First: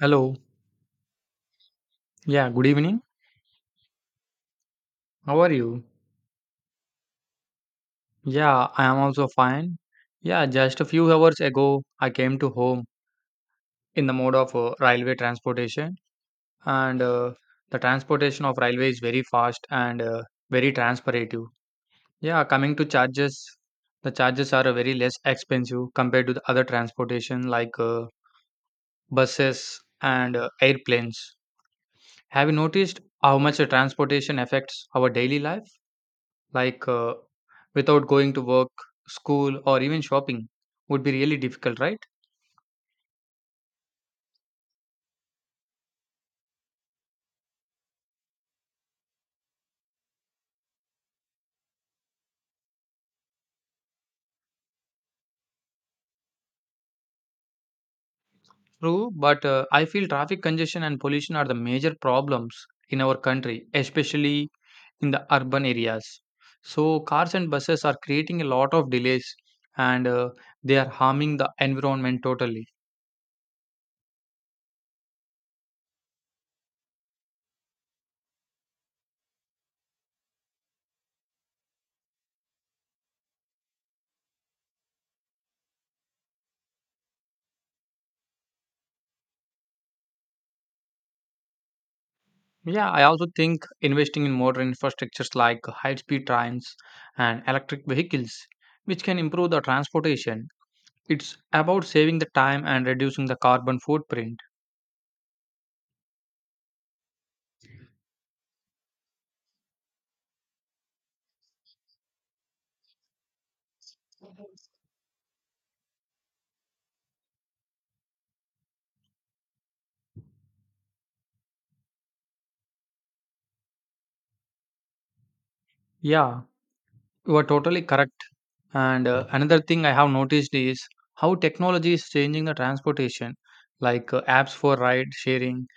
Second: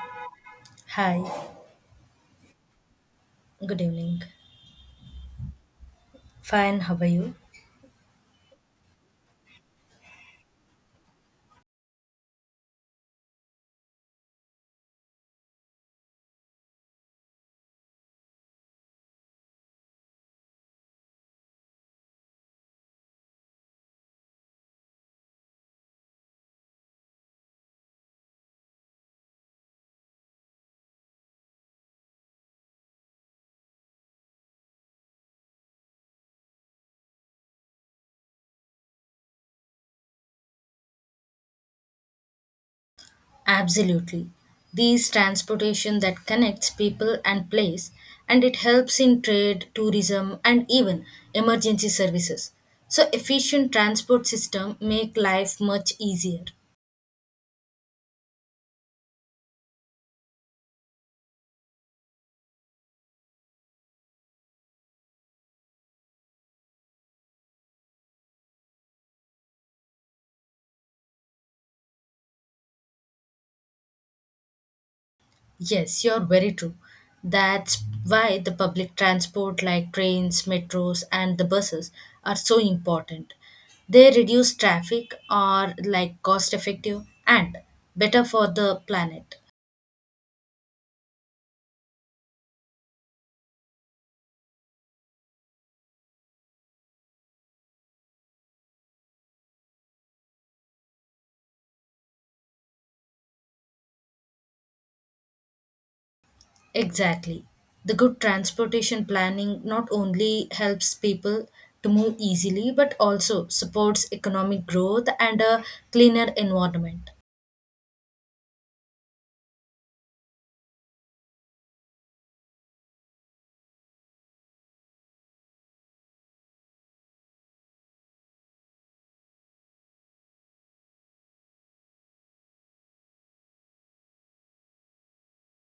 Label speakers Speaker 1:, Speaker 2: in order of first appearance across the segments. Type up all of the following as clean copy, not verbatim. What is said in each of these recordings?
Speaker 1: Hello.
Speaker 2: Hi,
Speaker 1: Yeah, good evening.
Speaker 2: good evening.
Speaker 1: How are you?
Speaker 2: Fine, how are you?
Speaker 1: Yeah, I am also fine. Yeah, just a few hours ago, I came to home in the mode of railway transportation, and the transportation of railway is very fast and very transparative. Yeah, coming to charges, the charges are very less expensive compared to the other transportation like buses and airplanes. Have you noticed how much the transportation affects our daily life? like uh, Without going to work, school, or even shopping would be really difficult, right?
Speaker 2: Absolutely. These transportation that connects people and place and it helps in trade, tourism and even emergency services. So efficient transport system make life much easier.
Speaker 1: True, but I feel traffic congestion and pollution are the major problems in our country, especially in the urban areas. So, cars and buses are creating a lot of delays and they are harming the environment totally.
Speaker 2: Yes, you're very true. That's why the public transport like trains, metros, and the buses are so important. They reduce traffic, are like cost effective and better for the planet.
Speaker 1: Yeah, I also think investing in modern infrastructures like high speed trains and electric vehicles, which can improve the transportation. It's about saving the time and reducing the carbon footprint.
Speaker 2: Exactly. The good transportation planning not only helps people to move easily but also supports economic growth and a cleaner environment.
Speaker 1: Yeah, you are totally correct. And another thing I have noticed is how technology is changing the transportation, like apps for ride sharing,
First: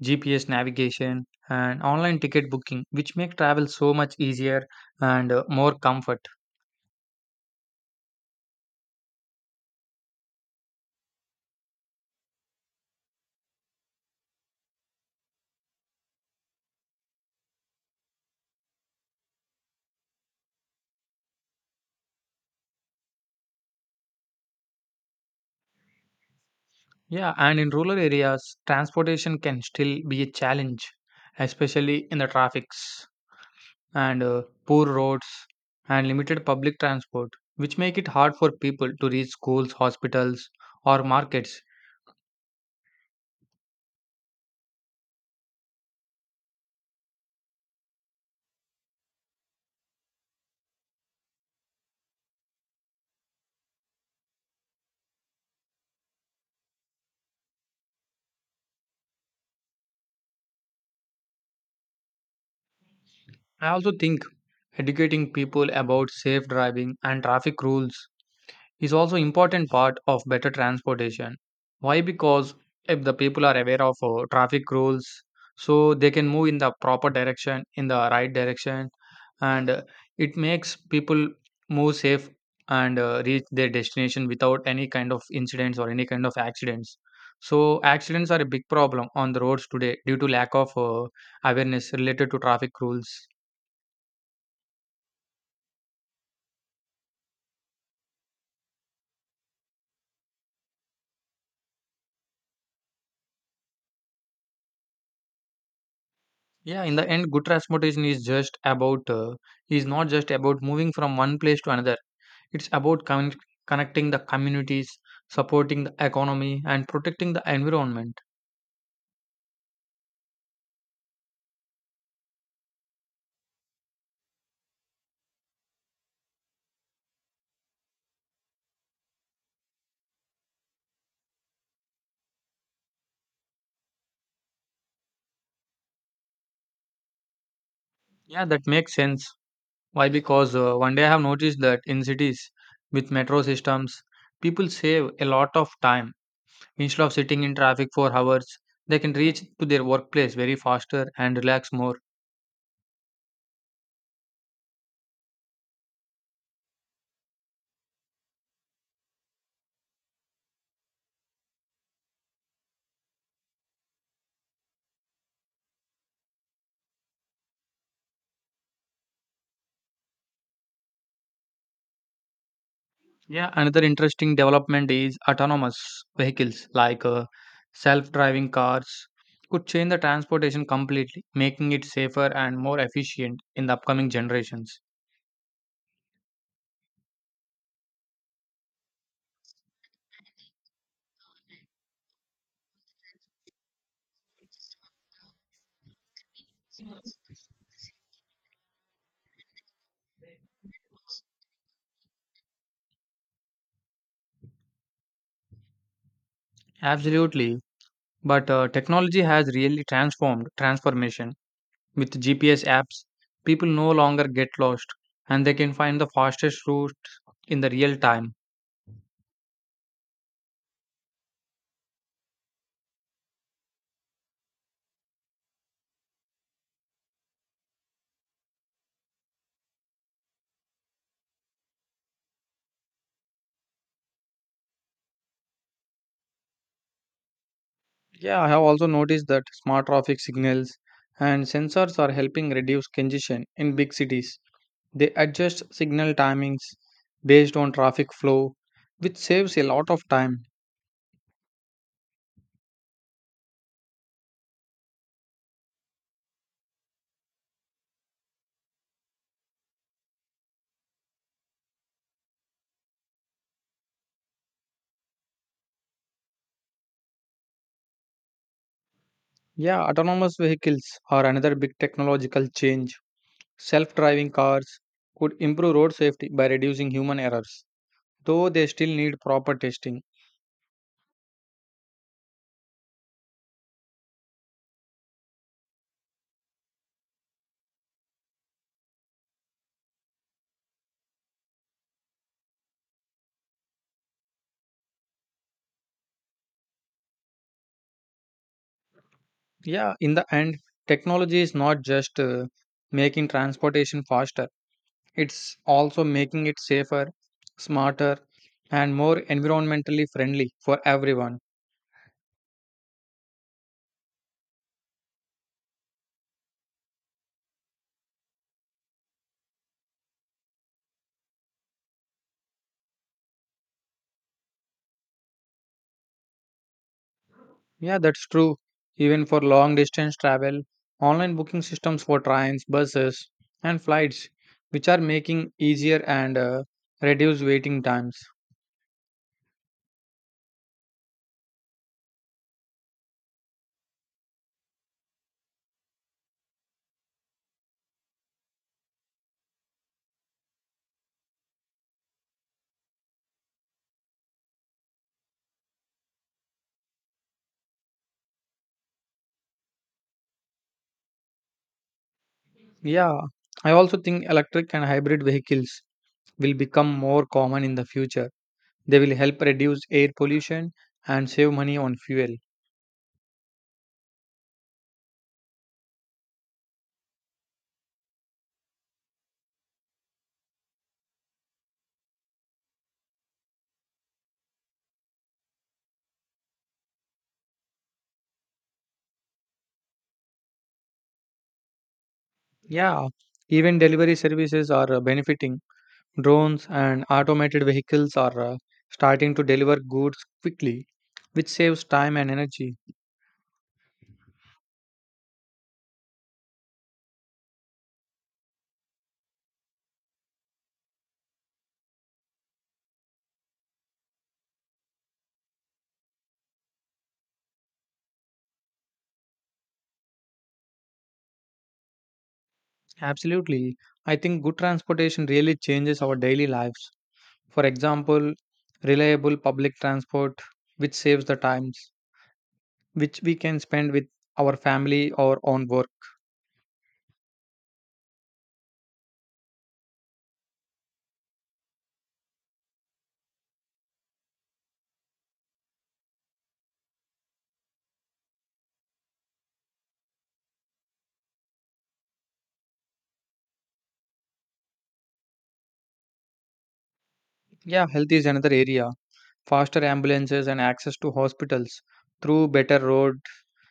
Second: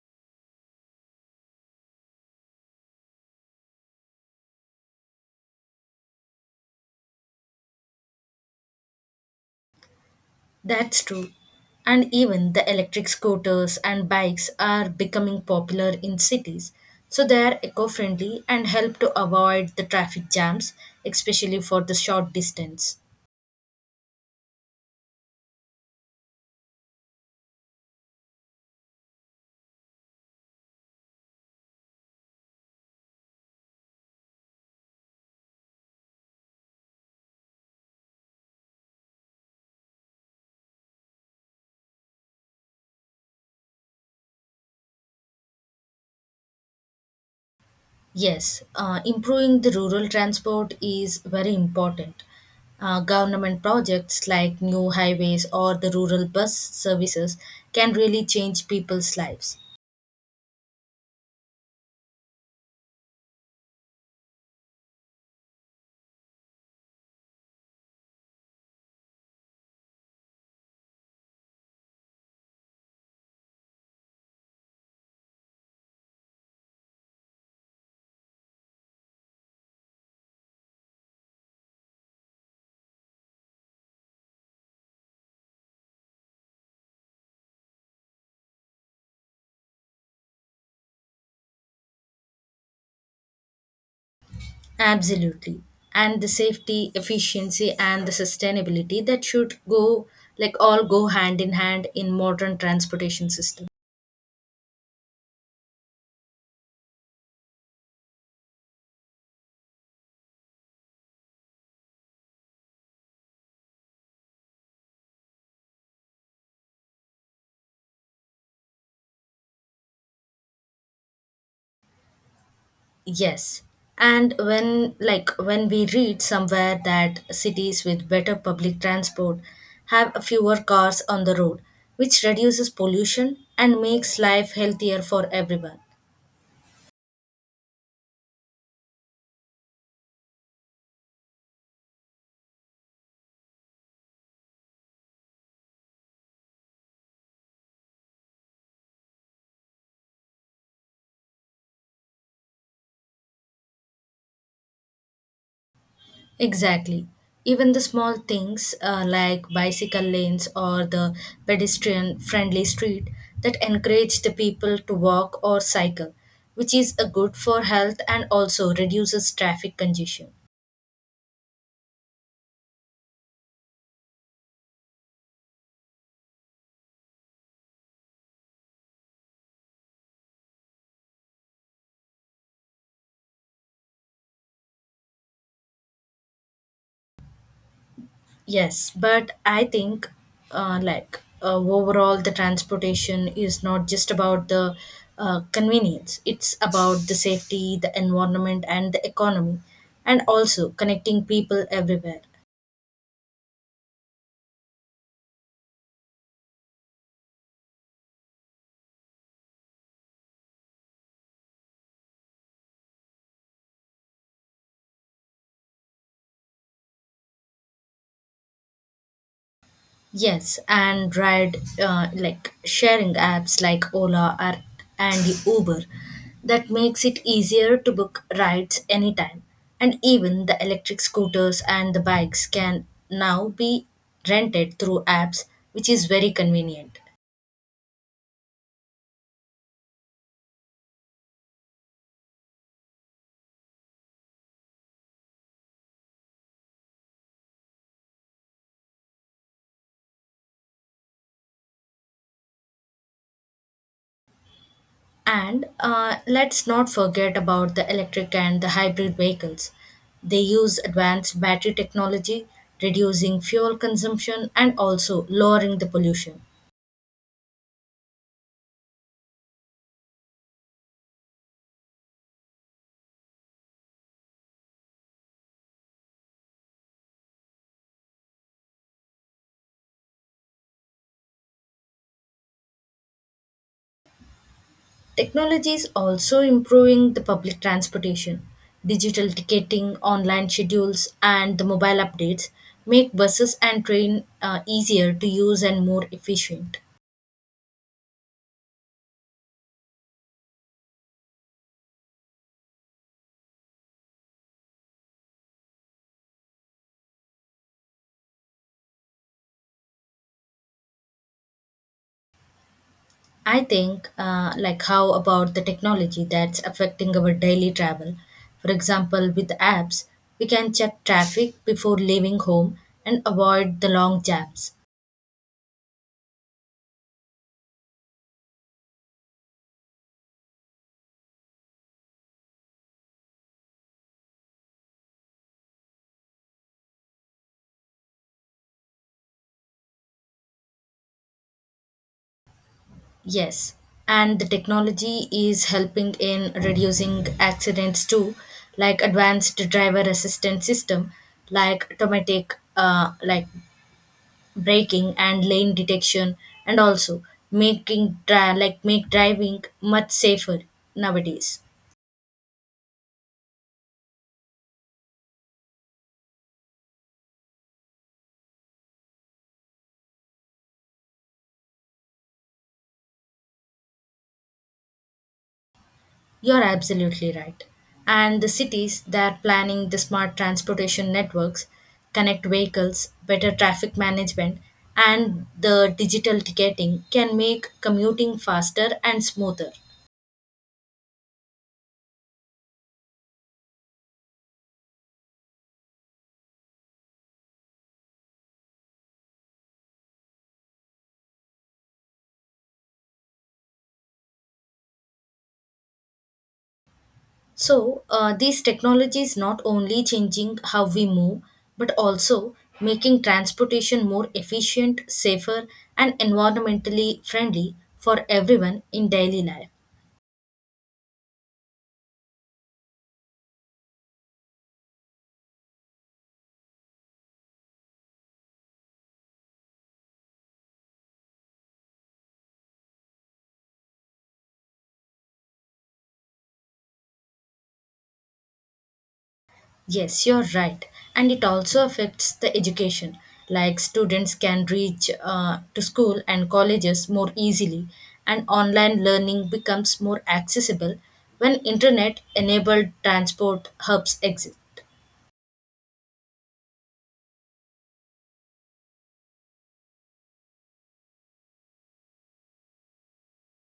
Speaker 1: GPS navigation, and online ticket booking, which make travel so much easier and more comfort.
Speaker 2: That's true. And even the electric scooters and bikes are becoming popular in cities. So they are eco friendly and help to avoid the traffic jams, especially for the short distance.
Speaker 1: Yeah, and in rural areas, transportation can still be a challenge, especially in the traffics, and poor roads and limited public transport, which make it hard for people to reach schools, hospitals, or markets.
Speaker 2: Yes, improving the rural transport is very important. Government projects like new highways or the rural bus services can really change people's lives.
Speaker 1: I also think educating people about safe driving and traffic rules is also important part of better transportation. Why? Because if the people are aware of traffic rules, so they can move in the proper direction, in the right direction, and it makes people move safe and reach their destination without any kind of incidents or any kind of accidents. So accidents are a big problem on the roads today due to lack of awareness related to traffic rules.
Speaker 2: Absolutely. And the safety, efficiency, and the sustainability that should go like all go hand in hand in modern transportation system.
Speaker 1: Yeah, in the end, good transportation is just about is not just about moving from one place to another. It's about connecting the communities, supporting the economy, and protecting the environment.
Speaker 2: Yes. And when like when we read somewhere that cities with better public transport have fewer cars on the road, which reduces pollution and makes life healthier for everyone.
Speaker 1: Yeah, that makes sense. Why? Because one day I have noticed that in cities with metro systems, people save a lot of time. Instead of sitting in traffic for hours, they can reach to their workplace very faster and relax more.
Speaker 2: Exactly. Even the small things like bicycle lanes or the pedestrian friendly street that encourage the people to walk or cycle, which is a good for health and also reduces traffic congestion.
Speaker 1: Yeah, another interesting development is autonomous vehicles, like self driving cars could change the transportation completely, making it safer and more efficient in the upcoming generations.
Speaker 2: Yes, but I think like overall the transportation is not just about the convenience, it's about the safety, the environment, and the economy, and also connecting people everywhere.
Speaker 1: Absolutely. But technology has really transformed transformation. With GPS apps, people no longer get lost and they can find the fastest route in the real time.
Speaker 2: Yes, and ride like sharing apps like Ola, or and Uber that makes it easier to book rides anytime. And even the electric scooters and the bikes can now be rented through apps, which is very convenient.
Speaker 1: Yeah, I have also noticed that smart traffic signals and sensors are helping reduce congestion in big cities. They adjust signal timings based on traffic flow, which saves a lot of time.
Speaker 2: And let's not forget about the electric and the hybrid vehicles. They use advanced battery technology, reducing fuel consumption and also lowering the pollution.
Speaker 1: Yeah, autonomous vehicles are another big technological change. Self driving cars could improve road safety by reducing human errors, though they still need proper testing.
Speaker 2: Technology is also improving the public transportation. Digital ticketing, online schedules, and the mobile updates make buses and train easier to use and more efficient.
Speaker 1: Yeah, in the end, technology is not just making transportation faster, it's also making it safer, smarter, and more environmentally friendly for everyone.
Speaker 2: I think, like, how about the technology that's affecting our daily travel? For example, with apps, we can check traffic before leaving home and avoid the long jams.
Speaker 1: Yeah, that's true. Even for long distance travel, online booking systems for trains, buses, and flights, which are making easier and reduce waiting times.
Speaker 2: Yes, and the technology is helping in reducing accidents too, like advanced driver assistance system, like automatic like braking and lane detection, and also like make driving much safer nowadays.
Speaker 1: Yeah, I also think electric and hybrid vehicles will become more common in the future. They will help reduce air pollution and save money on fuel.
Speaker 2: You're absolutely right. And the cities, they're planning the smart transportation networks, connect vehicles, better traffic management, and the digital ticketing can make commuting faster and smoother.
Speaker 1: Yeah, even delivery services are benefiting. Drones and automated vehicles are starting to deliver goods quickly, which saves time and energy.
Speaker 2: So, these technologies not only changing how we move, but also making transportation more efficient, safer, and environmentally friendly for everyone in daily life.
Speaker 1: Absolutely. I think good transportation really changes our daily lives. For example, reliable public transport, which saves the times which we can spend with our family or on work.
Speaker 2: Yes, you're right. And it also affects the education. Like students can reach to school and colleges more easily, and online learning becomes more accessible when internet enabled transport hubs exist.
Speaker 1: Yeah, health is another area. Faster ambulances and access to hospitals through better road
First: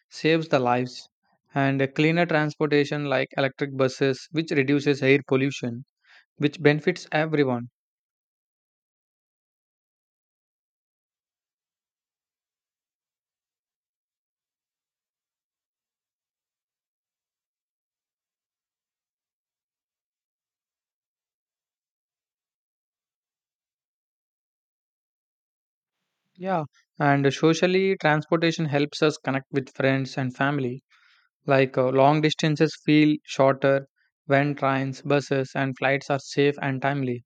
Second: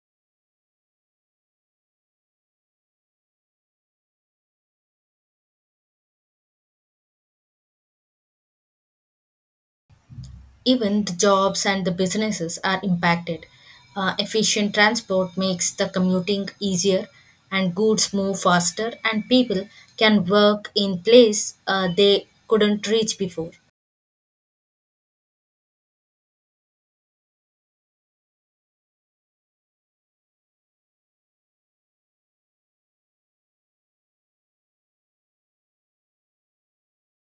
Speaker 1: saves the lives, and cleaner transportation like electric buses which reduces air pollution, which benefits everyone.
Speaker 2: Even the jobs and the businesses are impacted. Efficient transport makes the commuting easier, and goods move faster, and people can work in place they couldn't reach before.
Speaker 1: Yeah, and socially transportation helps us connect with friends and family, like long distances feel shorter when trains, buses and flights are safe and timely.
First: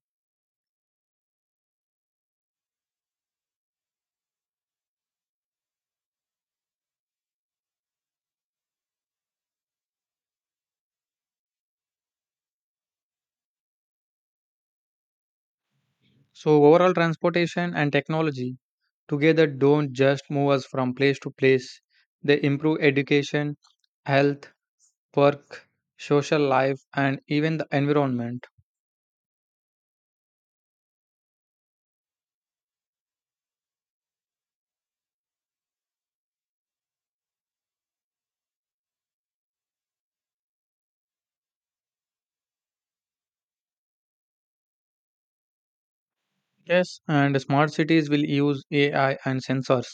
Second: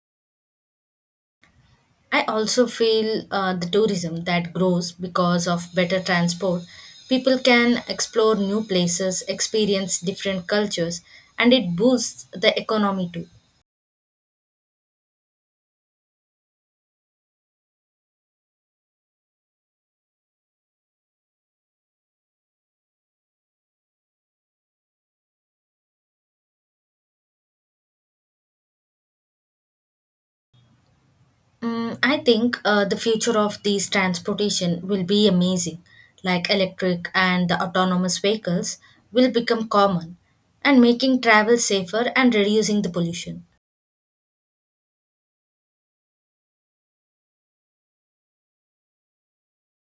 Speaker 2: I also feel the tourism that grows because of better transport. People can explore new places, experience different cultures, and it boosts the economy too.
Speaker 1: So overall transportation and technology together don't just move us from place to place, they improve education, health, work, social life, and even the environment.
Speaker 2: Mm, I think the future of these transportation will be amazing, like electric and the autonomous vehicles will become common and making travel safer and reducing the pollution.
Speaker 1: Yes, and smart cities will use AI and sensors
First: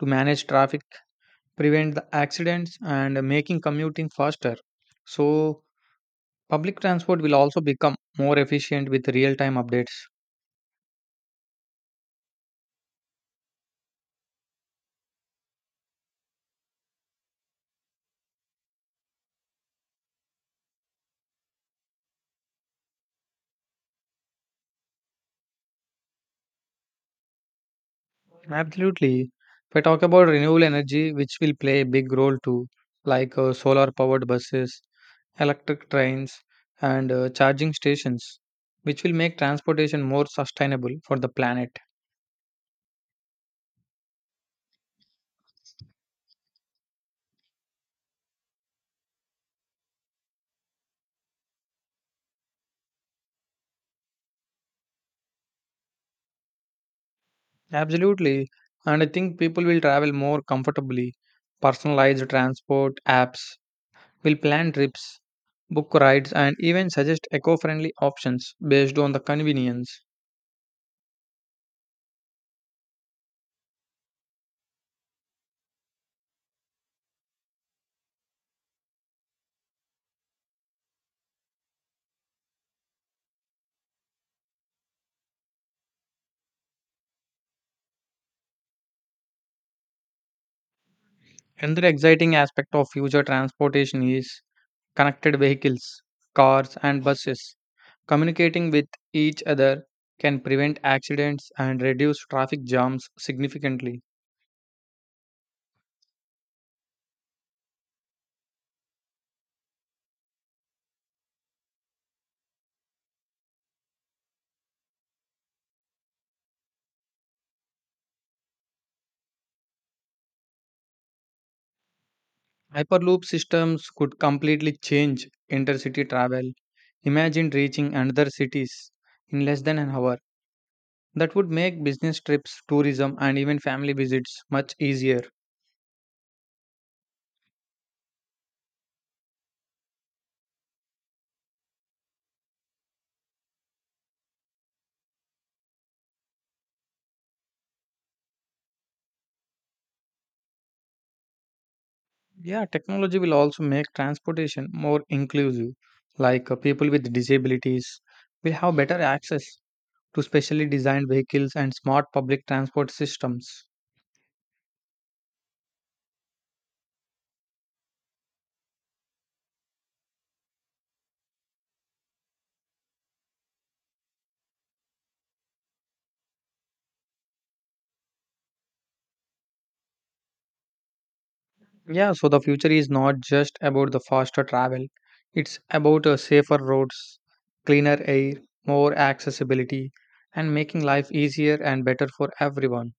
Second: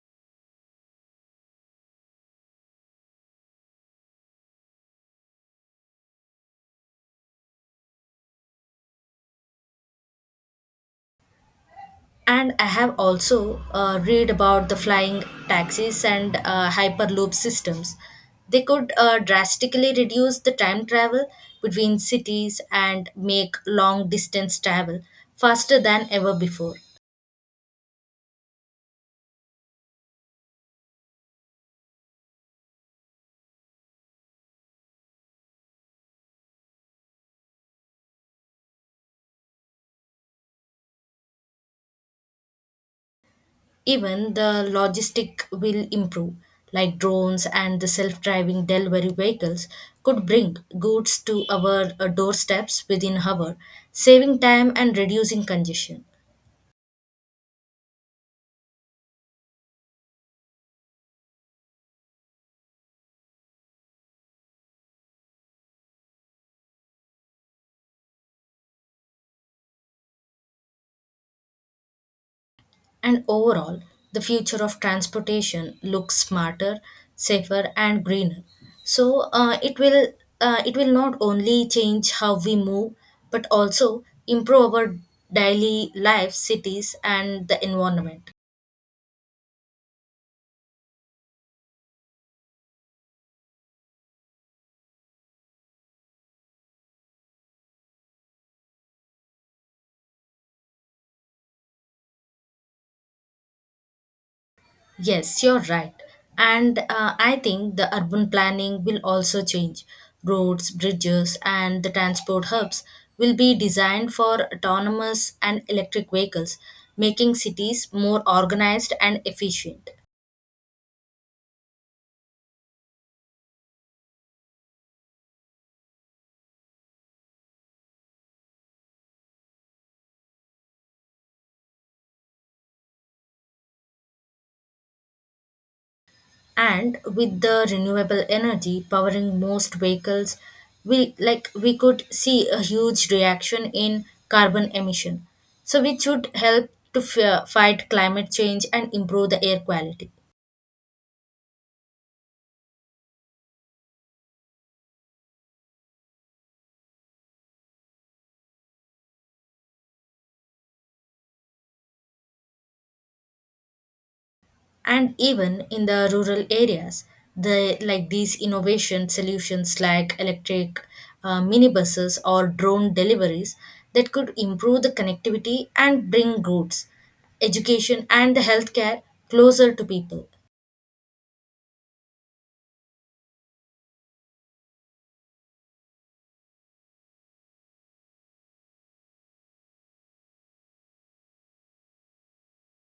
Speaker 1: to manage traffic, prevent the accidents, and making commuting faster. So, public transport will also become more efficient with real time updates.
Speaker 2: And I have also read about the flying taxis and hyperloop systems. They could drastically reduce the time travel between cities and make long distance travel faster than ever before.
Speaker 1: Absolutely. If I talk about renewable energy, which will play a big role too, like solar powered buses, electric trains, and charging stations, which will make transportation more sustainable for the planet.
Speaker 2: Even the logistic will improve, like drones and the self driving delivery vehicles could bring goods to our doorsteps within hour, saving time and reducing congestion.
Speaker 1: Absolutely. And I think people will travel more comfortably. Personalized transport apps will plan trips, book rides, and even suggest eco friendly options based on the convenience.
Speaker 2: And overall, the future of transportation looks smarter, safer, and greener. So it will not only change how we move, but also improve our daily life, cities, and the environment.
Speaker 1: Another exciting aspect of future transportation is connected vehicles, cars, and buses communicating with each other, can prevent accidents and reduce traffic jams significantly.
Speaker 2: Yes, you're right. And I think the urban planning will also change. Roads, bridges, and the transport hubs will be designed for autonomous and electric vehicles, making cities more organized and efficient.
Speaker 1: Hyperloop systems could completely change intercity travel. Imagine reaching another cities in less than an hour. That would make business trips, tourism, and even family visits much easier.
Speaker 2: And with the renewable energy powering most vehicles, we could see a huge reaction in carbon emission. So which would help to fight climate change and improve the air quality.
Speaker 1: Yeah, technology will also make transportation more inclusive. Like people with disabilities will have better access to specially designed vehicles and smart public transport systems.
Speaker 2: And even in the rural areas, the like these innovation solutions like electric minibuses or drone deliveries that could improve the connectivity and bring goods, education and the healthcare closer to people.
Speaker 1: Yeah, so the future is not just about the faster travel, it's about safer roads, cleaner air, more accessibility, and making life easier and better for everyone.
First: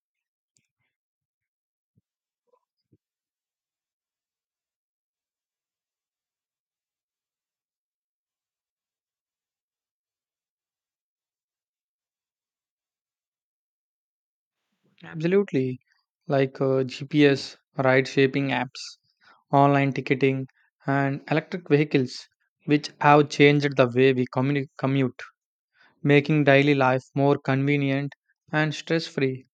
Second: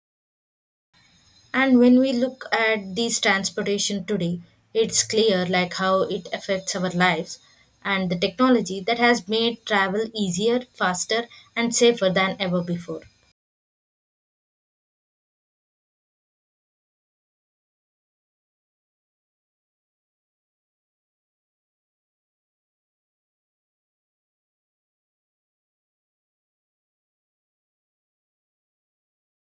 Speaker 2: And when we look at these transportation today, it's clear like how it affects our lives and the technology that has made travel easier, faster, and safer than ever before.
Speaker 1: Absolutely. Like GPS, ride shaping apps, online ticketing, and electric vehicles, which have changed the way we commute, making daily life more convenient and stress free.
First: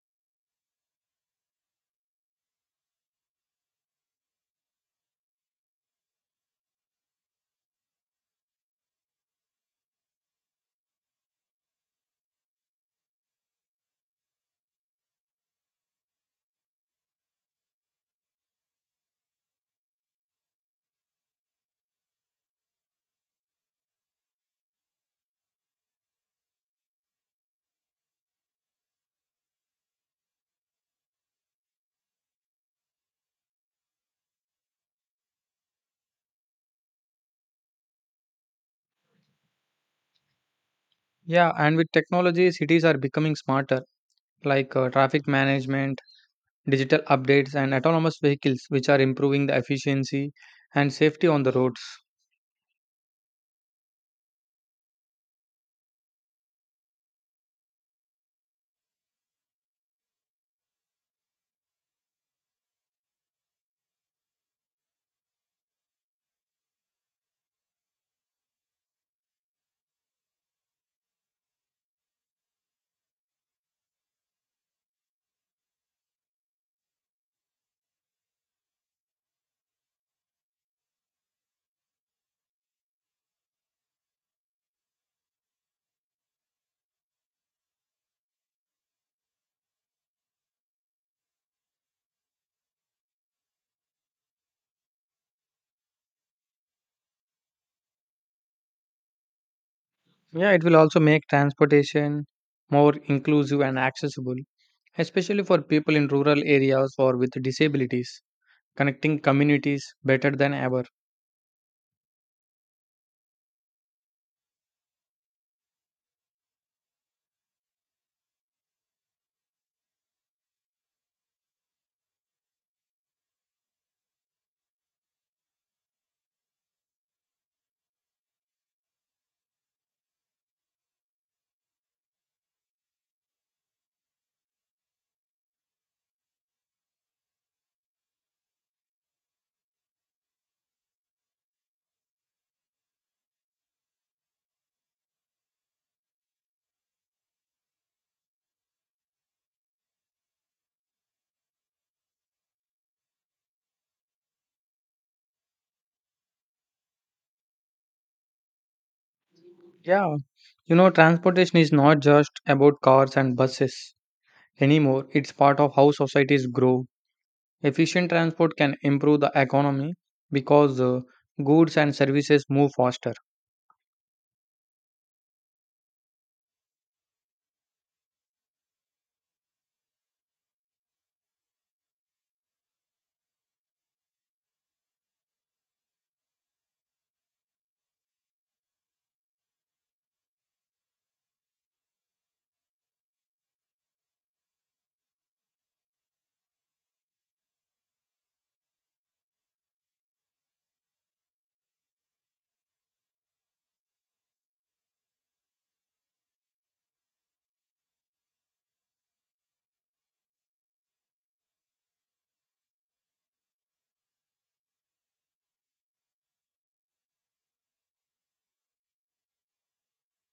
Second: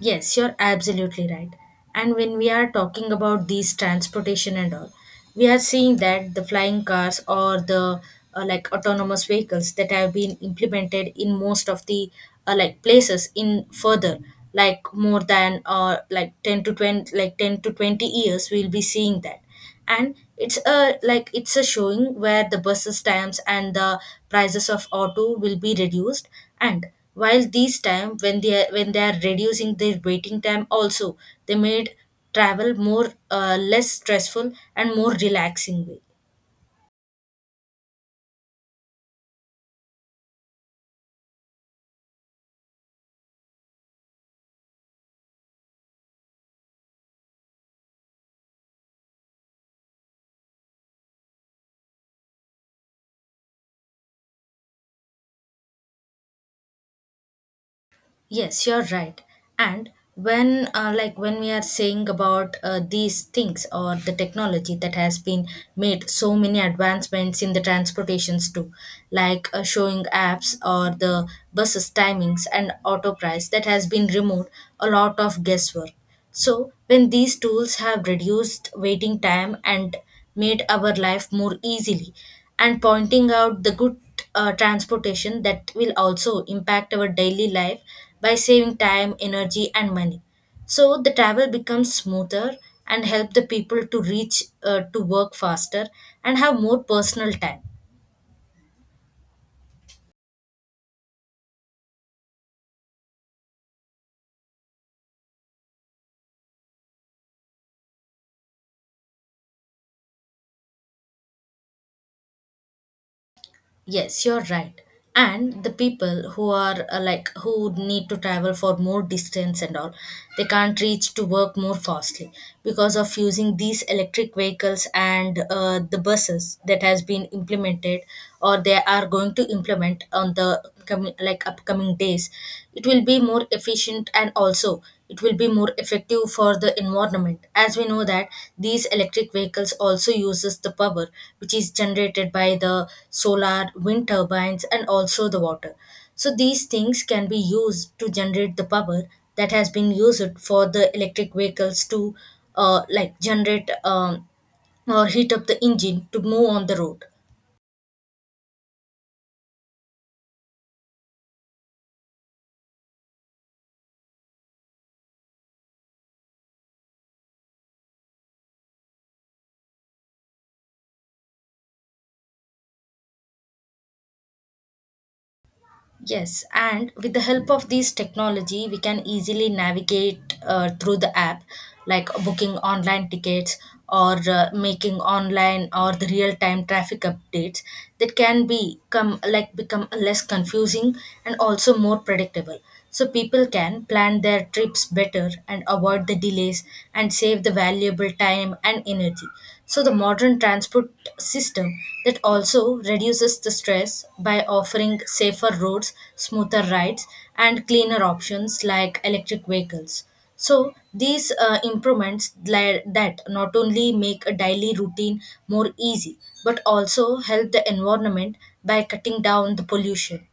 Speaker 2: Yes, you're absolutely right. And when we are talking about these transportation and all, we are seeing that the flying cars or the like autonomous vehicles that have been implemented in most of the like places in further like more than like 10 to 20 like 10 to 20 years we'll be seeing that. And it's a showing where the buses times and the prices of auto will be reduced. And while these time when they are reducing their waiting time, also they made travel more less stressful and more relaxing way.
Speaker 1: Yeah, and with technology, cities are becoming smarter, like traffic management, digital updates, and autonomous vehicles, which are improving the efficiency and safety on the roads.
Speaker 2: Yes, you're right. And when, like, when we are saying about these things or the technology that has been made so many advancements in the transportations too, like showing apps or the buses timings and auto price that has been removed a lot of guesswork. So, when these tools have reduced waiting time and made our life more easily, and pointing out the good transportation that will also impact our daily life by saving time, energy, and money. So, the travel becomes smoother and help the people to reach to work faster and have more personal time.
Speaker 1: Yeah, it will also make transportation more inclusive and accessible, especially for people in rural areas or with disabilities, connecting communities better than ever.
Speaker 2: Yes, you're right. And the people who are like who need to travel for more distance and all, they can't reach to work more fastly because of using these electric vehicles and the buses that has been implemented or they are going to implement on the coming like upcoming days. It will be more efficient and also it will be more effective for the environment, as we know that these electric vehicles also uses the power which is generated by the solar wind turbines and also the water. So these things can be used to generate the power that has been used for the electric vehicles to like generate or heat up the engine to move on the road.
Speaker 1: Yeah, you know, transportation is not just about cars and buses anymore, it's part of how societies grow. Efficient transport can improve the economy because goods and services move faster.
Speaker 2: Yes, and with the help of these technology, we can easily navigate through the app, like booking online tickets or making online or the real time traffic updates that can become less confusing and also more predictable. So people can plan their trips better and avoid the delays and save the valuable time and energy. So the modern transport system that also reduces the stress by offering safer roads, smoother rides, and cleaner options like electric vehicles. So these that not only make a daily routine more easy but also help the environment by cutting down the pollution.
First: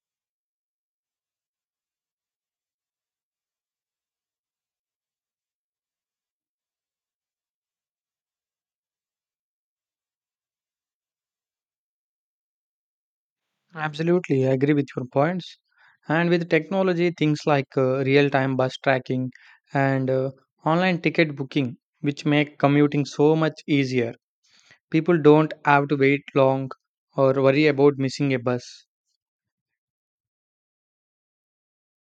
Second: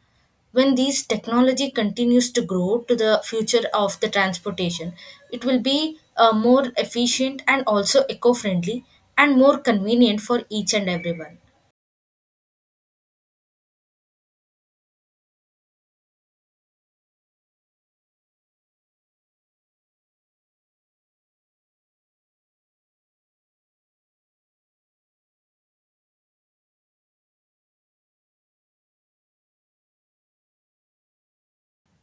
Speaker 2: When these technology continues to grow to the future of the transportation, it will be more efficient and also eco-friendly and more convenient for each and everyone.
Speaker 1: Absolutely, I agree with your points. And with technology, things like real time bus tracking and online ticket booking, which make commuting so much easier. People don't have to wait long or worry about missing a bus.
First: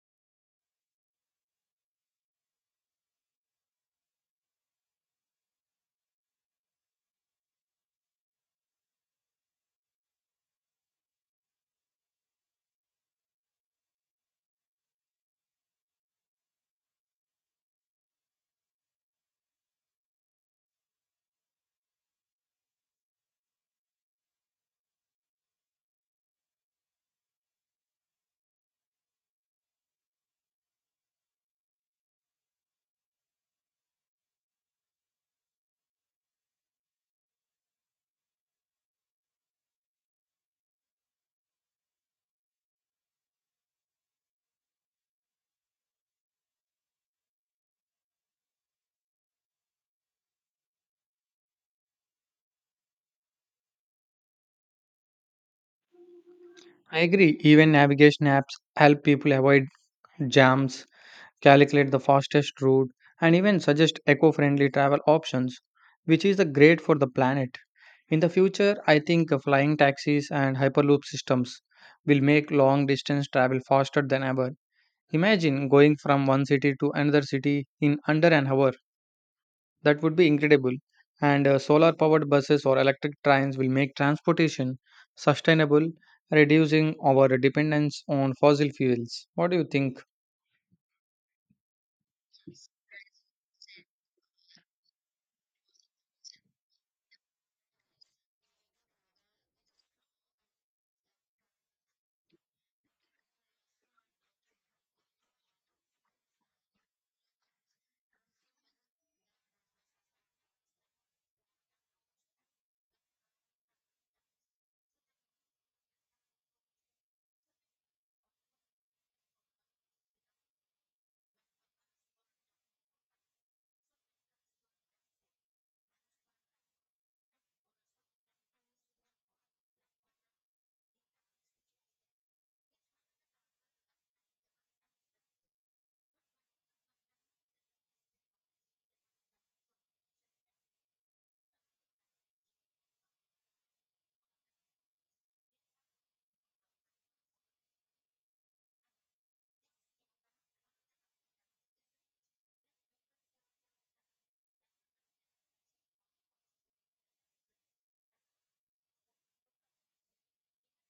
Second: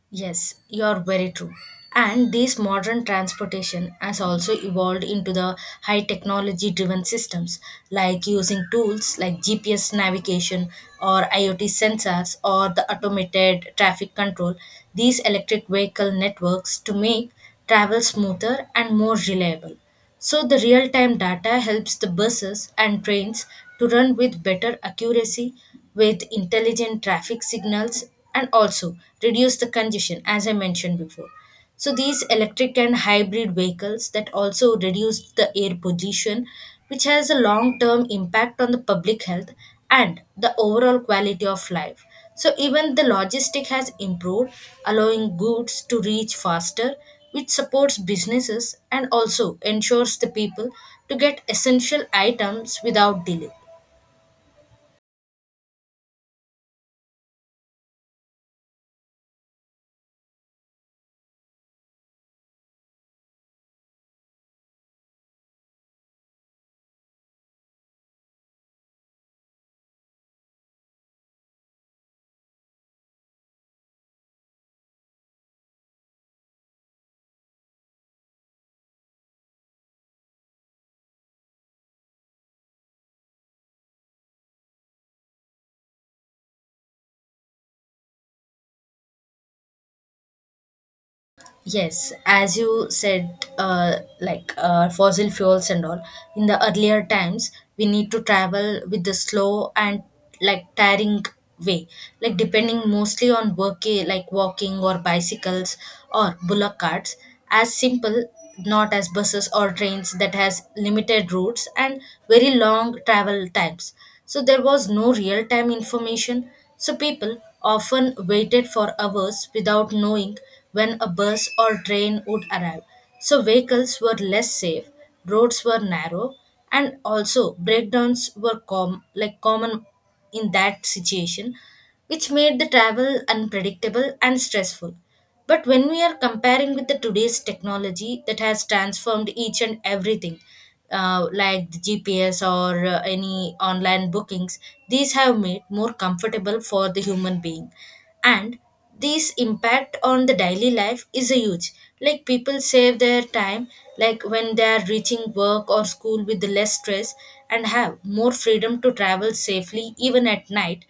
Speaker 2: Yes, you're very true. And this modern transportation has also evolved into the high technology driven systems like using tools like GPS navigation or IoT sensors or the automated traffic control, these electric vehicle networks to make travel smoother and more reliable. So, the real time data helps the buses and trains to run with better accuracy with intelligent traffic signals and also reduce the congestion, as I mentioned before. So, these electric and hybrid vehicles that also reduce the air pollution, which has a long term impact on the public health and the overall quality of life. So even the logistic has improved, allowing goods to reach faster, which supports businesses and also ensures the people to get essential items without delay.
Speaker 1: I agree, even navigation apps help people avoid jams, calculate the fastest route, and even suggest eco friendly travel options, which is a great for the planet. In the future, I think flying taxis and hyperloop systems will make long distance travel faster than ever. Imagine going from one city to another city in under an hour. That would be incredible. And solar powered buses or electric trains will make transportation sustainable, reducing our dependence on fossil fuels. What do you think?
Speaker 2: Yes, as you said, like fossil fuels and all, in the earlier times, we need to travel with the slow and like tiring way, like depending mostly on work, like walking or bicycles or bullock carts, as simple, not as buses or trains that has limited routes and very long travel times. So there was no real time information. So people often waited for hours without knowing when a bus or train would arrive. So vehicles were less safe, roads were narrow, and also like common in that situation, which made the travel unpredictable and stressful. But when we are comparing with the today's technology that has transformed each and everything, like the GPS or any online bookings, these have made more comfortable for the human being and this impact on the daily life is a huge, like people save their time like when they are reaching work or school with less stress and have more freedom to travel safely even at night.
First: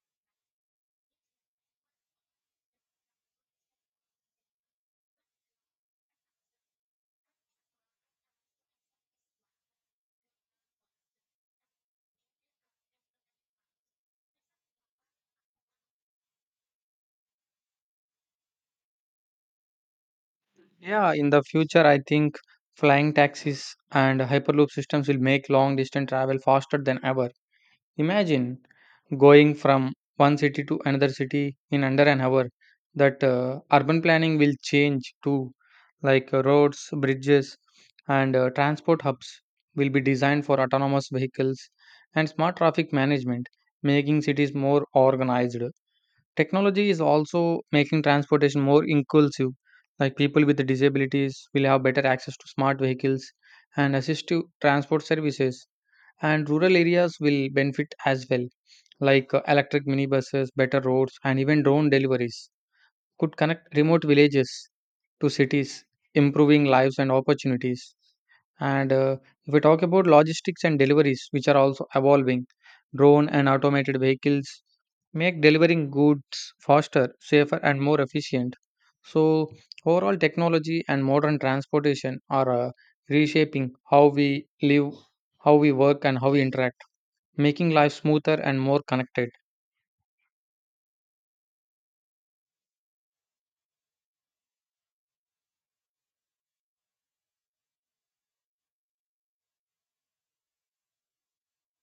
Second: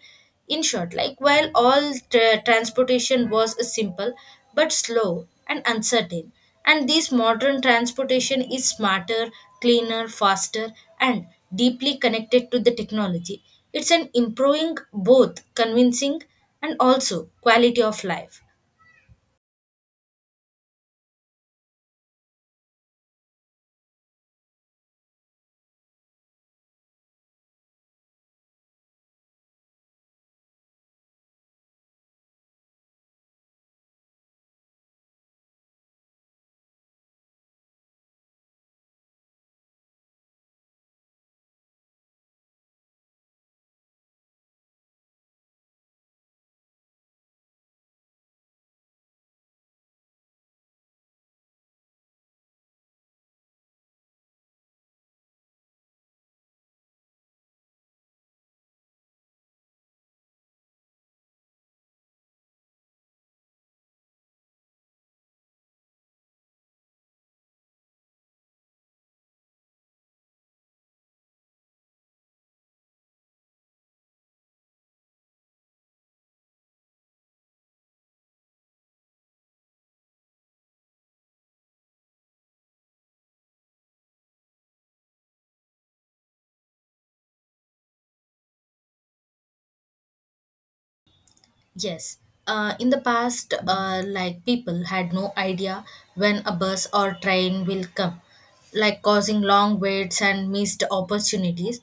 Speaker 2: In short, like while all transportation was a simple but slow and uncertain, and this modern transportation is smarter, cleaner, faster, and deeply connected to the technology. It's an improving both convincing and also quality of life.
Speaker 1: Yeah, in the future, I think flying taxis and hyperloop systems will make long distance travel faster than ever. Imagine going from one city to another city in under an hour. That Urban planning will change too, like roads, bridges, and transport hubs will be designed for autonomous vehicles and smart traffic management, making cities more organized. Technology is also making transportation more inclusive. Like people with disabilities will have better access to smart vehicles and assistive transport services, and rural areas will benefit as well, like electric minibuses, better roads, and even drone deliveries could connect remote villages to cities, improving lives and opportunities. And if we talk about logistics and deliveries, which are also evolving, drone and automated vehicles make delivering goods faster, safer, and more efficient. So, overall, technology and modern transportation are reshaping how we live, how we work, and how we interact, making life smoother and more connected.
Speaker 2: Yes. In the past, like people had no idea when a bus or train will come, like causing long waits and missed opportunities.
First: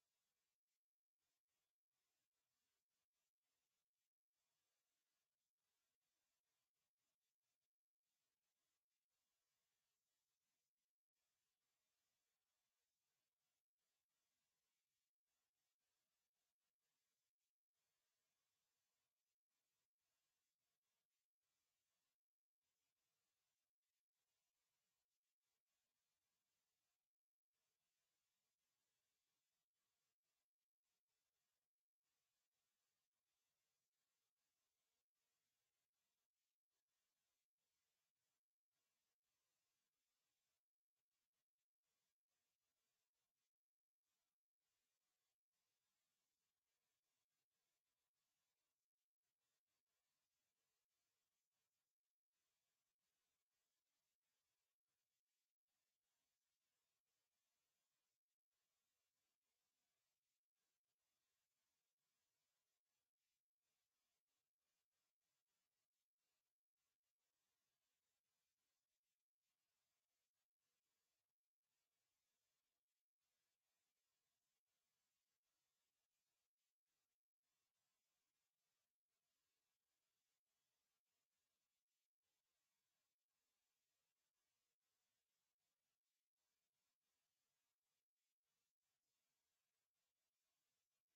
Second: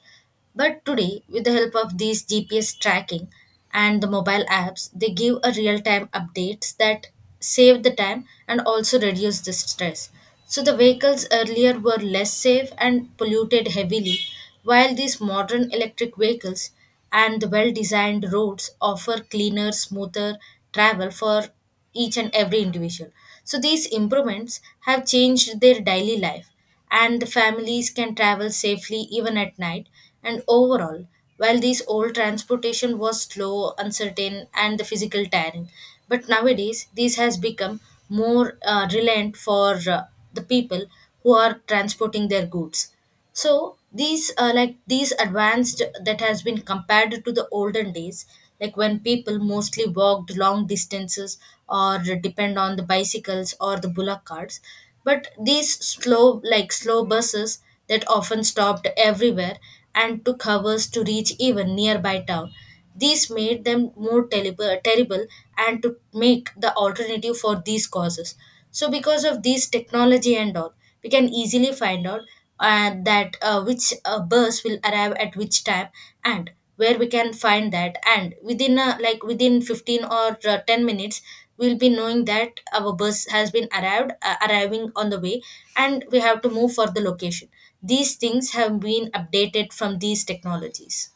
Speaker 2: But today, with the help of these GPS tracking and the mobile apps, they give a real time updates that save the time and also reduce the stress. So the vehicles earlier were less safe and polluted heavily, while these modern electric vehicles and the well designed roads offer cleaner, smoother travel for each and every individual. So these improvements have changed their daily life, and the families can travel safely even at night. And overall, while these old transportation was slow, uncertain, and the physical tiring, but nowadays this has become more reliant for the people who are transporting their goods. So these like these advanced that has been compared to the olden days, like when people mostly walked long distances or depend on the bicycles or the bullock carts, but these slow, like slow buses that often stopped everywhere and took hours to reach even nearby town, these made them more terrible, and to make the alternative for these causes. So because of these technology and all, we can easily find out that which bus will arrive at which time and where we can find that, and within within 15 or 10 minutes we'll be knowing that our bus has been arrived arriving on the way and we have to move for the location. These things have been updated from these technologies.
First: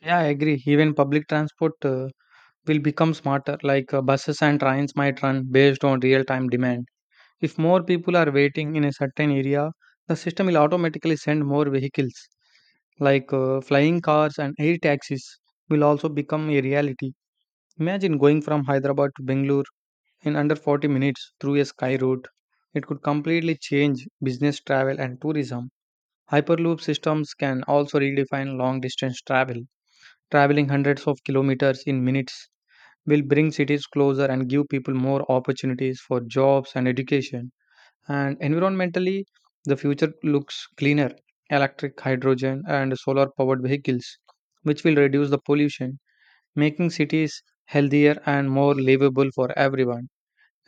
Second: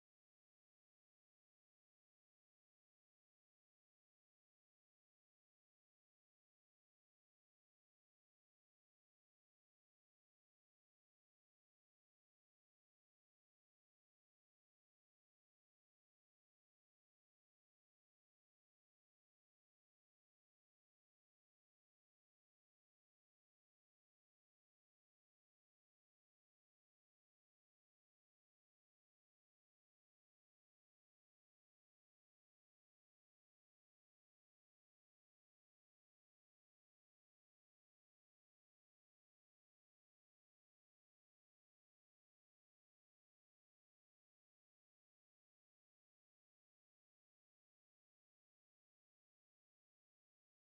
Speaker 1: Yeah, I agree. Even public transport will become smarter, like buses and trains might run based on real time demand. If more people are waiting in a certain area, the system will automatically send more vehicles. Like flying cars and air taxis will also become a reality. Imagine going from Hyderabad to Bangalore in under 40 minutes through a sky route. It could completely change business travel and tourism. Hyperloop systems can also redefine long distance travel, traveling hundreds of kilometers in minutes will bring cities closer and give people more opportunities for jobs and education. And environmentally, the future looks cleaner: electric, hydrogen, and solar powered vehicles, which will reduce the pollution, making cities healthier and more livable for everyone.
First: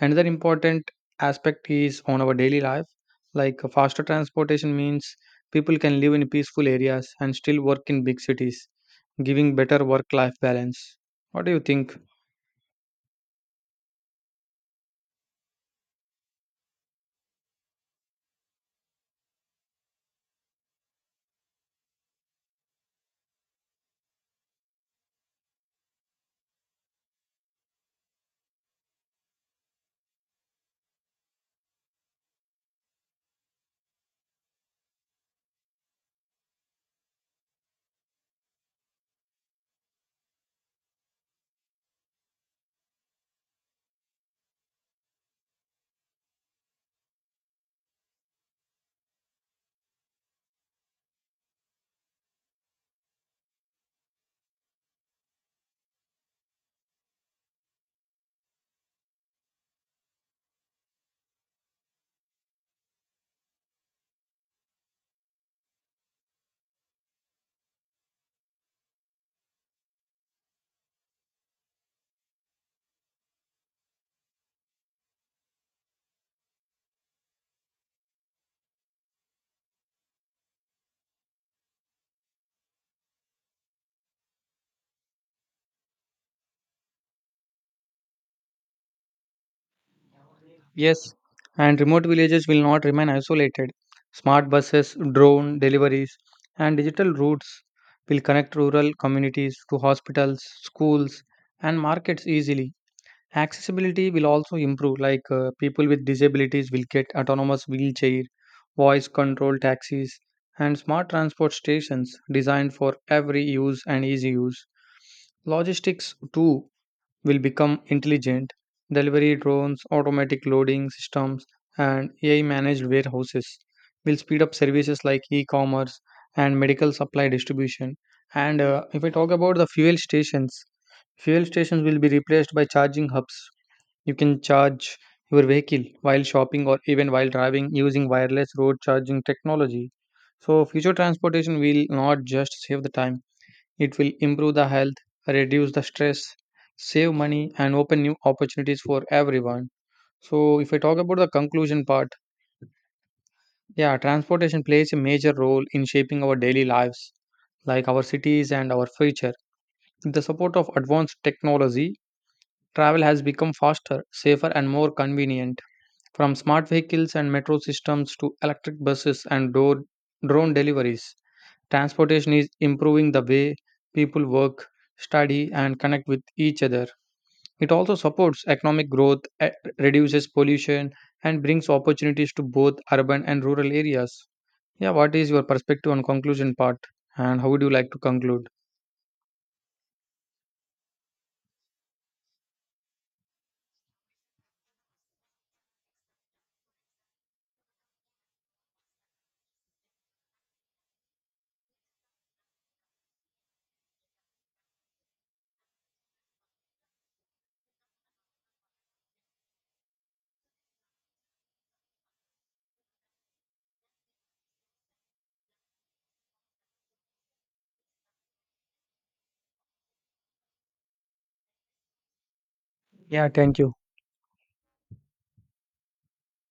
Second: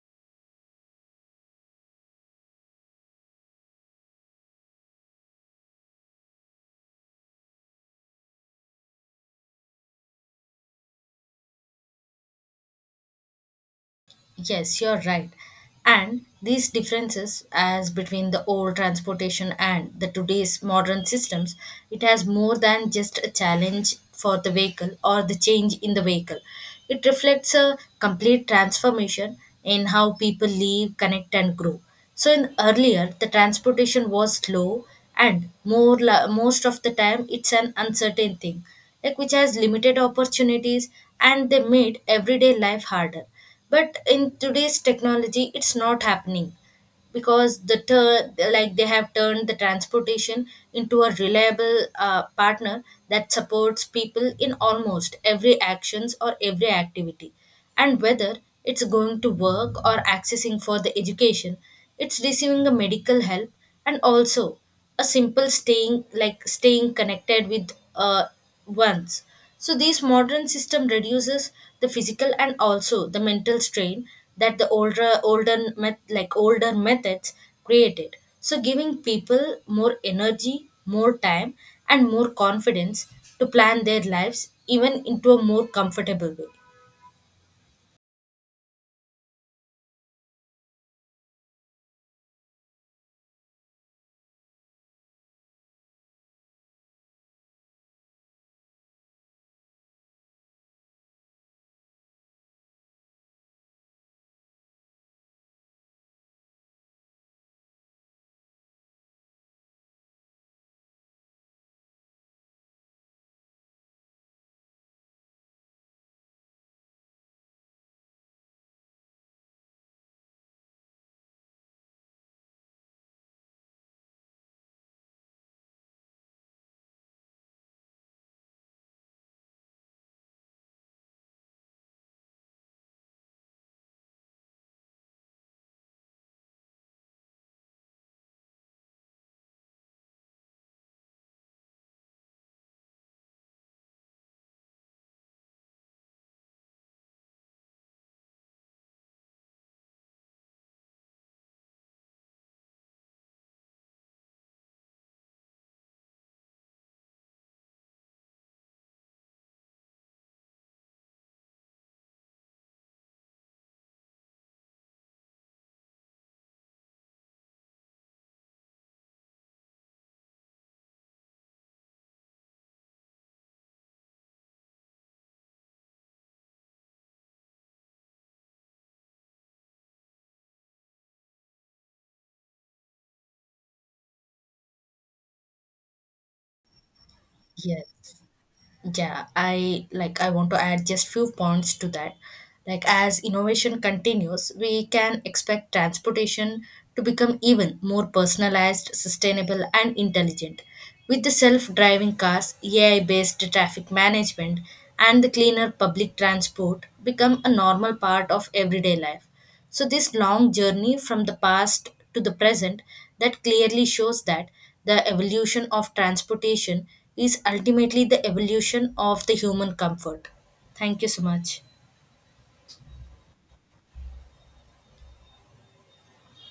Speaker 1: Another important aspect is on our daily life, like faster transportation means people can live in peaceful areas and still work in big cities, giving better work life balance. What do you think?
Speaker 2: Yes, you're right. And these differences, as between the old transportation and the today's modern systems, it has more than just a challenge for the vehicle or the change in the vehicle. It reflects a complete transformation in how people live, connect, and grow. So, in earlier, the transportation was slow, and most of the time, it's an uncertain thing, like which has limited opportunities, and they made everyday life harder, but in today's technology it's not happening because they have turned the transportation into a reliable partner that supports people in almost every actions or every activity. And whether it's going to work or accessing for the education, it's receiving the medical help, and also a simple staying, like staying connected with ones. So this modern system reduces the physical and also the mental strain that the older methods created, so giving people more energy, more time, and more confidence to plan their lives even into a more comfortable way.
Speaker 1: Yes, and remote villages will not remain isolated. Smart buses, drone deliveries, and digital routes will connect rural communities to hospitals, schools, and markets easily. Accessibility will also improve, like people with disabilities will get autonomous wheelchair, voice controlled taxis, and smart transport stations designed for every use and easy use. Logistics, too, will become intelligent. Delivery drones, automatic loading systems, and AI managed warehouses will speed up services like e commerce and medical supply distribution. And if I talk about the fuel stations will be replaced by charging hubs. You can charge your vehicle while shopping or even while driving using wireless road charging technology. So, future transportation will not just save the time, it will improve the health, reduce the stress, save money, and open new opportunities for everyone. So, if I talk about the conclusion part, yeah, transportation plays a major role in shaping our daily lives, like our cities and our future. With the support of advanced technology, travel has become faster, safer, and more convenient. From smart vehicles and metro systems to electric buses and drone deliveries, transportation is improving the way people work, study, and connect with each other. It also supports economic growth, reduces pollution, and brings opportunities to both urban and rural areas. Yeah, what is your perspective on conclusion part, and how would you
Speaker 2: Yes.
Speaker 1: like to conclude?
Speaker 2: I want to add just few points to that. Like as innovation continues, we can expect transportation to become even more personalized, sustainable and intelligent. With the self-driving cars, AI-based traffic management and the cleaner public transport become a normal part of everyday life. So, this long journey from the past to the present that clearly shows that the evolution of transportation is ultimately the evolution of the human comfort. Thank you so much.
Speaker 1: Yeah, thank you.